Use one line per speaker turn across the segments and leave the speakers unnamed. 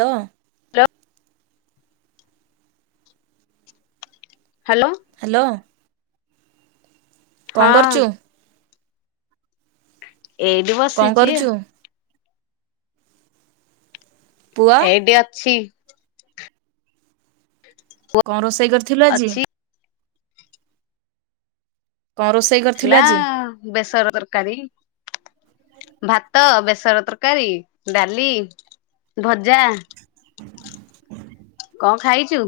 Hello.
[unintelligible] Hello.
Hello.
ହଁ
କଣ କରୁଛୁ?
ଏଇଠୁ
କଣ
ବସିଛି।
କରୁଛୁ ପୁଅ
ଏଇଠି ଅଛି।
କଣ ରୋଷେଇ କରିଥିଲୁ ଆଜି?
ଅଛି
କଣ ରୋଷେଇ କରିଥିଲୁ
ହେଲା
ଆଜି
ବେସର ତରକାରି। ଭାତ, ବେସନ ତରକାରୀ, ଡାଲି ଭଜା।
[inaudible]
କଣ ଖାଇଛୁ?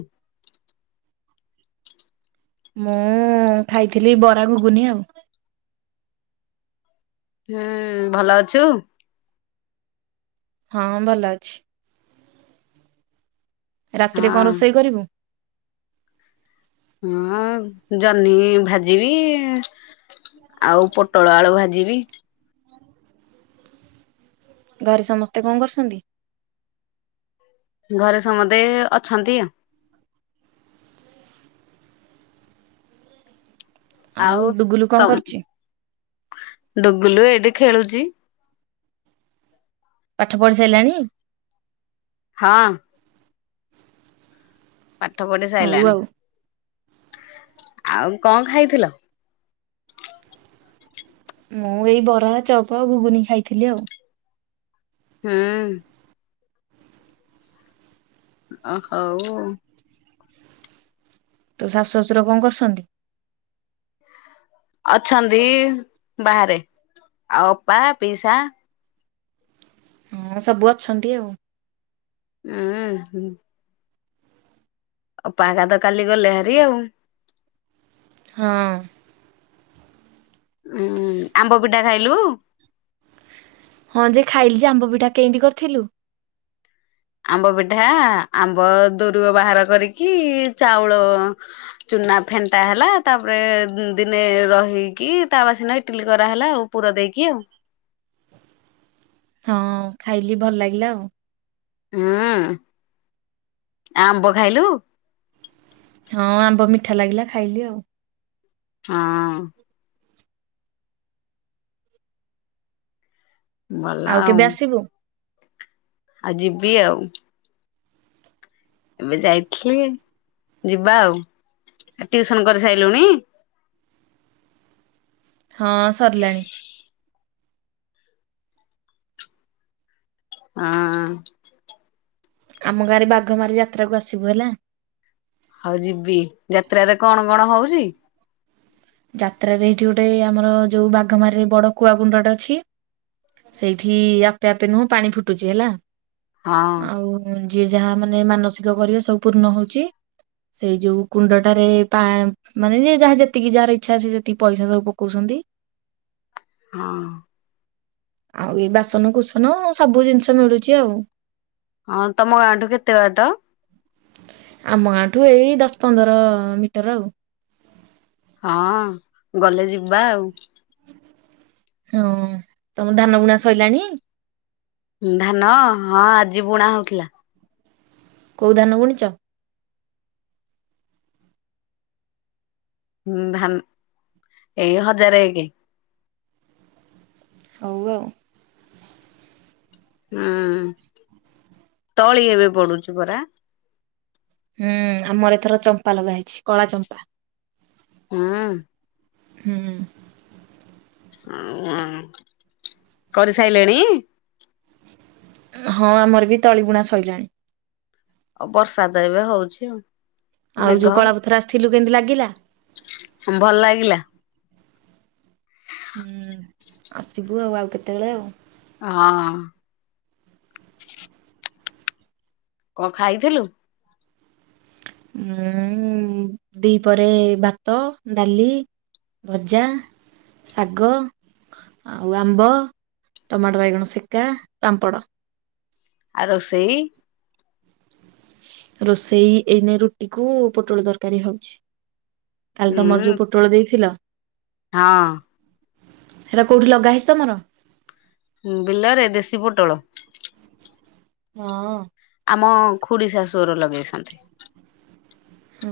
ମୁଁ ଖାଇଥିଲି ବରା ଘୁଗୁନି ଆଉ।
ହୁଁ ଭଲ ଅଛୁ?
ହଁ ଭଲ ଅଛି। ରାତିରେ କଣ
ହଁ
ରୋଷେଇ କରିବୁ?
ହଁ ଜହ୍ନି ଭାଜିବି ଆଉ ପୋଟଳ ଆଳୁ ଭାଜି ବି।
ଘରେ ସମସ୍ତେ କଣ କରୁଛନ୍ତି?
ଘରେ ସମସ୍ତେ ଅଛନ୍ତି।
ଆଉ ଡୁଗୁଲୁ କଣ କରୁଛି?
ଡୁଗଲୁ ଏଇଠି ଖେଳୁଛି।
ପାଠ ପଢି ସାରିଲାଣି?
ହଁ। ପାଠ ପଢି
ହଉ
ସାରିଲାଣି।
ଆଉ
ଆଉ କଣ ଖାଇଥିଲ?
ମୁଁ ଏଇ ବରା ଚଅପ ଘୁଗୁନି ଖାଇଥିଲି ଆଉ।
ହୁଁ। ଆହୋ ଓ।
ତୋ ଶାଶୁ ଶଶୁର କଣ କରୁଛନ୍ତି?
ଅଛନ୍ତି ବାହାରେ, ଆଉ ଅପା, ପିସା?
ହଁ ସବୁ ଅଛନ୍ତି ଆଉ।
ହଁ ହ। ଅପା ହେରିକା ତ କାଲି ଗଲେ ଭାରି ଆଉ।
ହଁ।
ଉୁଁ ଆମ୍ବ ପିଠା ଖାଇଲୁ?
ହଁ ଯେ ଖାଇଲି ଯେ ଆମ୍ବ ପିଠା କେମିତି କରିଥିଲୁ।
ଆମ୍ବ ପିଠା ଆମ୍ବ ଦୋରୁଅ ବାହାର କରିକି ଚାଉଳ ଚୁନା ଫ ଫେଣ୍ଟା ହେଲା ତାପରେ ଦିନେ ରହିକି ତା ବା ସିନା ଇଟିଲି କରାହେଲା ଆଉ ପୁର ଦେଇକି ଆଉ।
ହଁ ଖାଇଲି ଭଲ ଲାଗିଲା ଆଉ।
ହୁଁ ଆମ୍ବ ଖାଇଲୁ?
ହଁ ଆମ୍ବ ମିଠା ଲାଗିଲା ଖାଇଲି ଆଉ।
ହଁ। ଭଲ
କେବେ
ଆଉ।
ଆସିବୁ?
ଆଉ ଯିବି ଆଉ। ଏବେ ଯାଇଥିଲି ଯିବା ଆଉ ଟିଉସନ କରିସାରିଲୁଣି?
ହଁ ସରିଲାଣି।
ହଁ।
ଆମ ଗାଁରେ ବାଘମାରି ଯାତ୍ରାକୁ ଆସିବୁ ହେଲା।
ହଉ ଯିବି। ଯାତ୍ରାରେ କଣ କଣ ହଉଛି?
ଯାତ୍ରାରେ ଏଇଠି ଗୋଟେ ଆମର ଯୋଉ ବାଘମାରିରେ ବଡ କୁଆ କୁଣ୍ଡଟା ଅଛି। ସେଇଠି ଆପେ ଆପେ ନୁହଁ ପାଣି ଫୁଟୁଛି ହେଲା
ହଁ
ଆଉ ଯିଏ ଯାହା ମାନେ ମାନସିକ କରିବ ସବୁ ପୂର୍ଣ ହଉଛି। ସେଇ ଯୋଉ କୁଣ୍ଡଟାରେ ପା ମାନେ ଯେ ଯାହା ଯେତିକି ଯାହାର ଇ ଇଛା ଅଛି ଯେତିକି ପଇସା ସବୁ ପକଉଛନ୍ତି।
ହଁ।
ଆଉ ଏ ବାସନ କୁସନ ସବୁ ଜିନିଷ ମିଳୁଛି ଆଉ।
ହଁ ତମ ଗାଁଠୁ କେତେ ବାଟ?
ଆମ ଗାଁ ଠୁ ଏଇ ଦଶ ପନ୍ଦର ମିଟର ଆଉ।
ହଁ ଗଲେ ଯିବା ଆଉ।
ହଁ ତମ ଧାନ ବୁଣା ସଇଲାଣି?
ଧାନ ହଁ ଆଜି ବୁଣା ହଉଥିଲା।
କୋଉ ଧାନ ବୁଣିଛ?
ହୁଁ ଧାନ ଏଇ ହଜାରେ ଏକେ।
ହଉ ଆଉ।
ହୁଁ ତଳି ଏବେ ପଡୁଛି ପରା।
ହୁଁ ଆମର ଏଥର ଚମ୍ପା ଲଗା ହେଇଛି କଳା ଚମ୍ପା।
ହୁଁ।
ହୁଁ।
ଉଁ ଆଁ କରିସାଇଲେଣି?
ହଁ ଆମର ବି ତଳିବୁଣା ସଇଲାଣି।
ଆଉ ବର୍ଷା ଦ ଏବେ ହଉଛି ଆଉ।
ଆଉ ଯୋଉ
ମେଘ
କଳାପଥର ଆସିଥିଲୁ କେମିତି ଲାଗିଲା?
ଉଁ ଭଲ ଲାଗିଲା।
ହୁଁ ଆସିବୁ ଆଉ ଆଉ କେତେବେଳେ ଆଉ।
ହଁ। କଣ ଖାଇଥିଲୁ?
ଉଁ ଦିପହରେ ଭାତ ଡାଲି। ଭଜା ଶାଗ ଆଉ ଆମ୍ବ ଟମାଟୋ ବାଇଗଣ ସେକା ପାମ୍ପଡ।
ଆ ରୋଷଇ?
ରୋଷେଇ ଏଇନେ ରୁଟି କୁ ପୋଟଳ ତରକାରୀ ହଉଛି। କାଲି ତମର
ହୁଁ
ଯଉ ପୋଟଳ ଦେଇଥିଲ।
ହଁ
ହେରା କୋଉଠି ଲଗା ହେଇଚି ତମର?
ବିଲ ରେ ଦେଶୀ ପୋଟଳ।
ହଁ।
ଆମ ଖୁଡିଶାଶୁ ହର ଲଗେଇଛନ୍ତି।
ହୁଁ।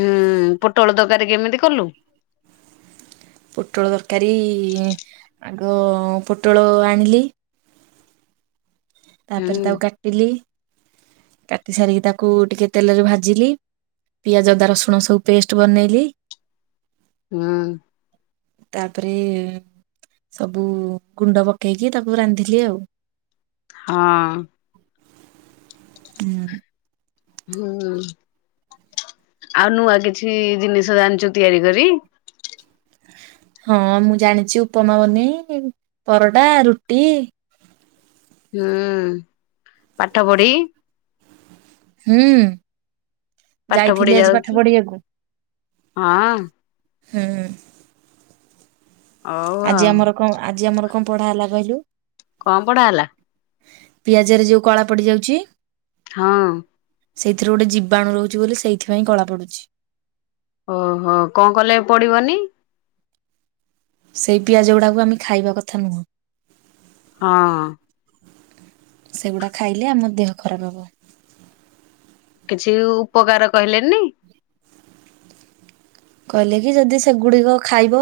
ହୁଁ ପୋଟଳ ତରକାରୀ କେମିତି କଲୁ?
ପୋଟଳ ତରକାରୀ ଉ ଆଗ ପୋଟଳ ଆଣିଲି।
ହୁଁ
ତାପରେ ତାକୁ କାଟିଲି କାଟି ସାରିକି ତାକୁ ଟିକେ ତେଲରେ ଭାଜିଲି। ପିଆଜ, ଅଦା, ରସୁଣ ସବୁ ପେଷ୍ଟ ବନେଇଲି।
ହୁଁ।
ତାପରେ ସବୁ ଗୁଣ୍ଡ ପକେଇକି ତାକୁ ରାନ୍ଧିଲି ଆଉ।
ହଁ।
ହୁଁ।
ହୁଁ। ଆଉ ନୂଆ କିଛି ଜିନିଷ ଜାଣିଚୁ ତିଆରି କରି।
ହଁ ମୁଁ ଜାଣିଛି ଉପମା ବନେଇ ପରଟା, ରୁଟି
ହୁଁ ପାଠ ପଢ଼ି
ହୁଁ,
ପାଠ ପଢି
ଯାଇଥିଲି ଆଜି ପାଠ
ଯାଉଛୁ
ପଢିବାକୁ।
ହଁ।
ହୁଁ।
ହଉ
ଆଜି
ଆଉ
ଆମର କଣ ଆଜି ଆମର କଣ ପଢା ହେଲା କହିଲୁ।
କଣ ପଢ଼ା ହେଲା?
ପିଆଜରେ ଯଉ କଳା ପଡିଯାଉଛି
ହଁ।
ସେଇଥିରୁ ଗୋଟେ ଜୀବାଣୁ ରହୁଛି ବୋଲି ସେଇଥିପାଇଁ କଳା ପଡୁଚି।
ଓହୋ କଣ କଲେ ପଡିବନି?
ସେଇ ପିଆଜ ଗୁଡାକୁ ଆମେ ଖାଇବା କଥା ନୁହଁ।
ହଁ।
ସେଗୁଡା ଖାଇଲେ ଆମ ଦେହ ଖରାପ ହବ।
କିଛି ଉପକାର କହିଲେନି।
କହିଲେ କି ଯଦି ସେଗୁଡିକ ଖାଇବ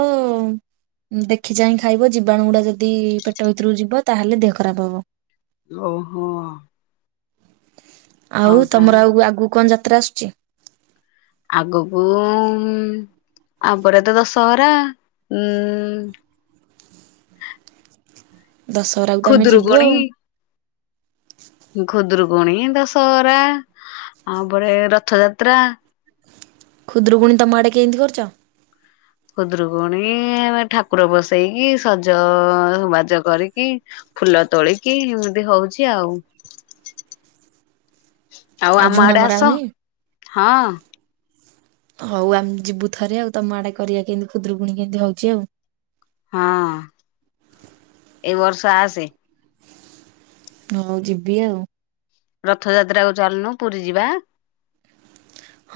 ଦେଖି ଚାହିଁ ଖାଇବ ଜୀବାଣୁ ଗୁଡା ଯଦି ପେଟ ଭିତରକୁ ଯିବ ତାହେଲେ ଦେହ ଖରାପ ହବ।
ଓହୋ।
ଆଉ
ହଉ ତା
ତମର ଆଉ ଆଗକୁ କଣ ଯାତ୍ରା ଆସୁଚି?
ଆଗକୁ ଉଁ ଆ ପରେ ତ ଦଶହରା ଉଁ
ଦଶହରାକୁ ତମେ ଯିବୁ
ଖୁଦୁରୁକୁଣୀ
ଆଉ।
ପୁଣି ଦଶହରା ଆ ପରେ ରଥଯାତ୍ରା
ଖୁଦ୍ରୁକୁଣୀ ତମ ଆଡ଼େ କେନ୍ତି କରୁଚ।
ଖୁଦରୁକୁଣୀ ଆମେ ଠାକୁର ବସେଇକି ସଜ ବାଜ କରିକି ଫୁଲ ତୋଳିକି ଏମିତି ହଉଚି ଆଉ। ଆଉ ଆମ
ଝୁଣା
ଆଡେ
ମରା
ଆସ
ହଉନି?
ହଁ।
ହଉ ଆମେ ଯିବୁ ଥରେ ଆଉ ତମ ଆଡେ କରିବା କେମତି ଖୁଦ୍ରୁକୁୁଣୀ କେମତି ହଉଛି ଆଉ।
ହଁ ଏଇ ବର୍ଷ ଆସେ।
ହଉ ଯିବି ଆଉ।
ରଥଯାତ୍ରା କୁ ଚାଲନୁ ପୁରୀ ଯିବା।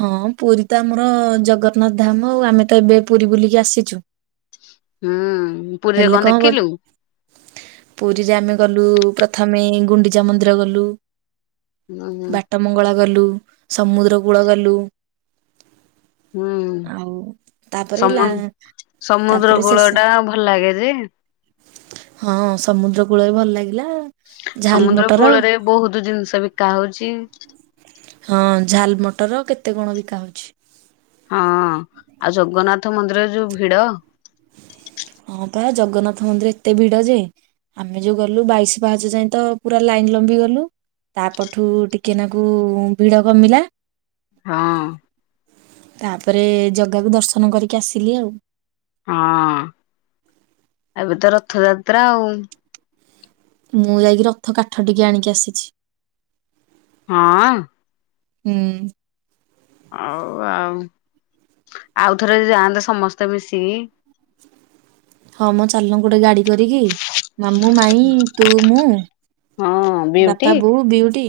ହଁ ପୁରୀ ତ ଆମର ଜଗନ୍ନାଥ ଧାମ ଆଉ ଆମେ ତ ଏବେ ପୁରୀ ବୁଲିକି ଆସିଚୁ।
ହୁଁ। ପୁରୀରେ
ହେଲେ କଣ ହବ
ଦେଖିଲୁ
ପୁରୀରେ ଆମେ ଗଲୁ ପ୍ରଥମେ ଗୁଣ୍ଡିଚା ମନ୍ଦିର ଗଲୁ,
ହୁଁ
ବାଟମଙ୍ଗଳା ଗଲୁ ସମୁଦ୍ର କୂଳ ଗଲୁ
ହୁଁ
ଆଉ ତାପରେ
ସମ
ଲା
ସମୁଦ୍ର
ତାପରେ
କୂଳ
ଶେଶେ
ଟା ଭଲ ଲାଗେ ଯେ
ହଁ ସମୁଦ୍ର କୂଳ ବି ଭଲ ଲାଗେ।
ସମୁଦ୍ର କୂଳରେ ବହୁତ ଜିନିଷ ବିକା ହଉଚି।
ହଁ ଝାଲ ମଟର କେତେ କଣ ବିକା ହଉଚି।
ହଁ ଆଉ ଜଗନ୍ନାଥ ମନ୍ଦିରରେ ଯୋଉ ଭିଡ
ହଁ ପା ଜଗନ୍ନାଥ ମନ୍ଦିରରେ ଏତେ ଭିଡ ଯେ ଆମେ ଯୋଉ ଗଲୁ ବାଇଶି ପାହାଚ ଯାଇଏ ତ ପୁରା ଲାଇନ ଲମ୍ବି ଗଲୁ ତାପଠୁ ଟିକେ ନାକୁ ଭିଡ କମିଲା।
ହଁ।
ତାପରେ ଜଗାକୁ ଦର୍ଶନ କରିକି ଆସିଲି ଆଉ।
ହଁ। ଏବେ ତ ରଥଯାତ୍ରା ଆଉ।
ମୁଁ ଯାଇକି ରଥ କାଠ ଟିକେ ଆଣିକି ଆସିଛି।
ହଁ।
ହୁଁ।
ହଉ ଆଉ। ଆଉଥରେ ଯାଆନ୍ତ ସମସ୍ତେ ମିଶିକି।
ହଁ ମଁ ଚାଲୁନ ଗୋଟେ ଗାଡି କରିକି ମାମୁଁ, ମାଇଁ ତୁ, ମୁଁ
ହଁ ବିଉଟି
ବାପା, ବୋଉ, ବିଉଟି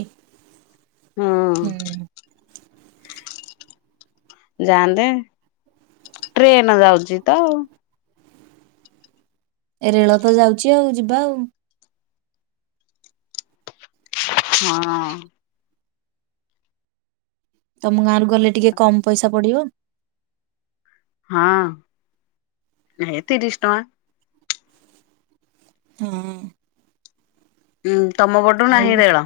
ହଁ
ହୁଁ।
ଯାଆନ୍ତେ ଟ୍ରେନ ଯାଉଚି ତ ଆଉ।
ଏ ରେଳ ତ ଯାଉଛି ଆଉ ଯିବା ଆଉ।
ହଁ।
ତମ ଗାଁରୁ ଗଲେ ଟିକେ କମ୍ ପଇସା ପଡ଼ିବ।
ହଁ ତିରିଶ ଟଙ୍କା।
ହଁ।
ଉଁ ତମ ପଟୁ
ଆଉ
ନାହିଁ ରେଳ।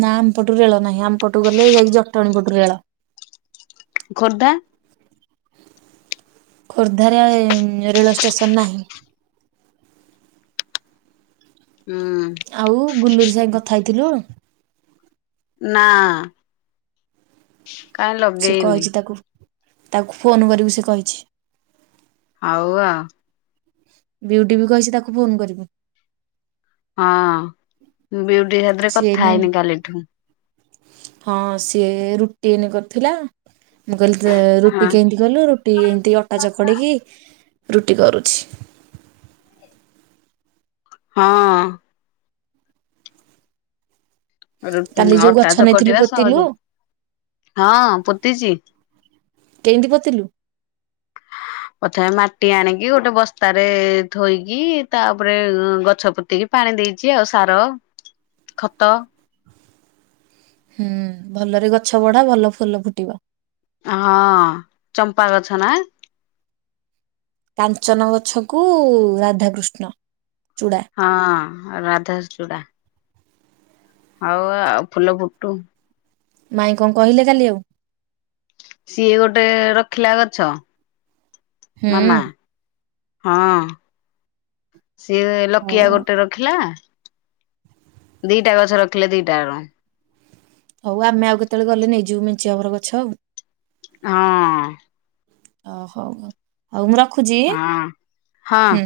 ନା ଆମପଟୁ ରେଳ ନାହିଁ ଆମ ପଟୁ ଗଲେ ଯାଇକି ଜଟଣୀ ପଟୁ ରେଳ।
ଖୋର୍ଦ୍ଧା।
ଖୋର୍ଦ୍ଧାରେ ଏ ରେଳ ଷ୍ଟେସନ ନାହିଁ।
ହୁଁ।
ଆଉ ଗୁଲୁରି ସାଙ୍ଗ କଥା ହେଇଥିଲୁ?
ନା କାଇଁ
ସେ
ଲଗେଇନି।
କହିଛି ତାକୁ ତାକୁ ଫୋନ୍ କରିବୁ ସେ କହିଛି।
ହଉ ଆଉ।
ବିୟୁଟି ବି କହିଛି ତାକୁ ଫୋନ କରିବୁ।
ହଁ ବିୟୁଟି ସାଥିରେ
ସିଏ
କଥା
ଏଇନେ
ହେଇନି କାଲିଠୁ।
ହଁ ସିଏ ରୁଟି ଏଇନେ କରିଥିଲା ମୁଁ କହିଲି ତେ
ହଁ
ରୁଟି କେମିତି କଲୁ ରୁଟି ଏମିତି ଅଟା ଚକ ଚକଟି କି ରୁଟି କରୁଛି।
ହଁ। ରୁଟି
କାଲି ଯୋଉ
ଅଟା
ଗଛ
ଚକଡ଼ିବା
ନେଇଥିଲୁ
କଟିବା
ପୋତିଲୁ
ସହଜ। ହଁ ପୋତିଚି।
କେମିତି ପୋତିଲୁ
[unintelligible] ପ୍ରଥମେ ମାଟି ଆଣିକି ଗୋଟେ ବସ୍ତାରେ ଧୋଇକି ତାପରେ ଏ ଗଛ ପୋତିକି ପାଣି ପାଣି ଦେଇଛି ଆଉ ସାର ଖତ
ହୁଁ ଭଲରେ ଗଛ ବଢ଼ା ଭଲ ଫୁଲ ଫୁଟିବ।
ହଁ ଚମ୍ପା ଗଛ ନା?
କାଞ୍ଚନ ଗଛକୁ ରାଧାକୃଷ୍ଣ। ଚୂଡା
ହଁ ରାଧାଚୁଡା। ହଉ ଆଉ ଫୁଲ ଫୁଟୁ।
ମାଇଁ କଣ କହିଲେ କାଲି ଆଉ?
ସିଏ ଗୋଟେ ରଖିଲା ଗଛ। ମାମା
ହୁଁ।
ହଁ ସିଏ
ହଉ
ଲକିଆ
ଆଉ
ଗୋଟେ ରଖିଲା। ଦିଇଟା ଗଛ ରଖିଲେ ଦିଇଟାରୁ।
ହଉ ଆମେ ଆଉ କେତଳେ ଗଲେ ନେଇଯିବୁ ମେଞ୍ଚେ ହେବର ଗଛ ଆଉ।
ହଁ।
ଓ ହଉ ହଉ ହଉ ମୁଁ ରଖ
ହଁ ହଁ।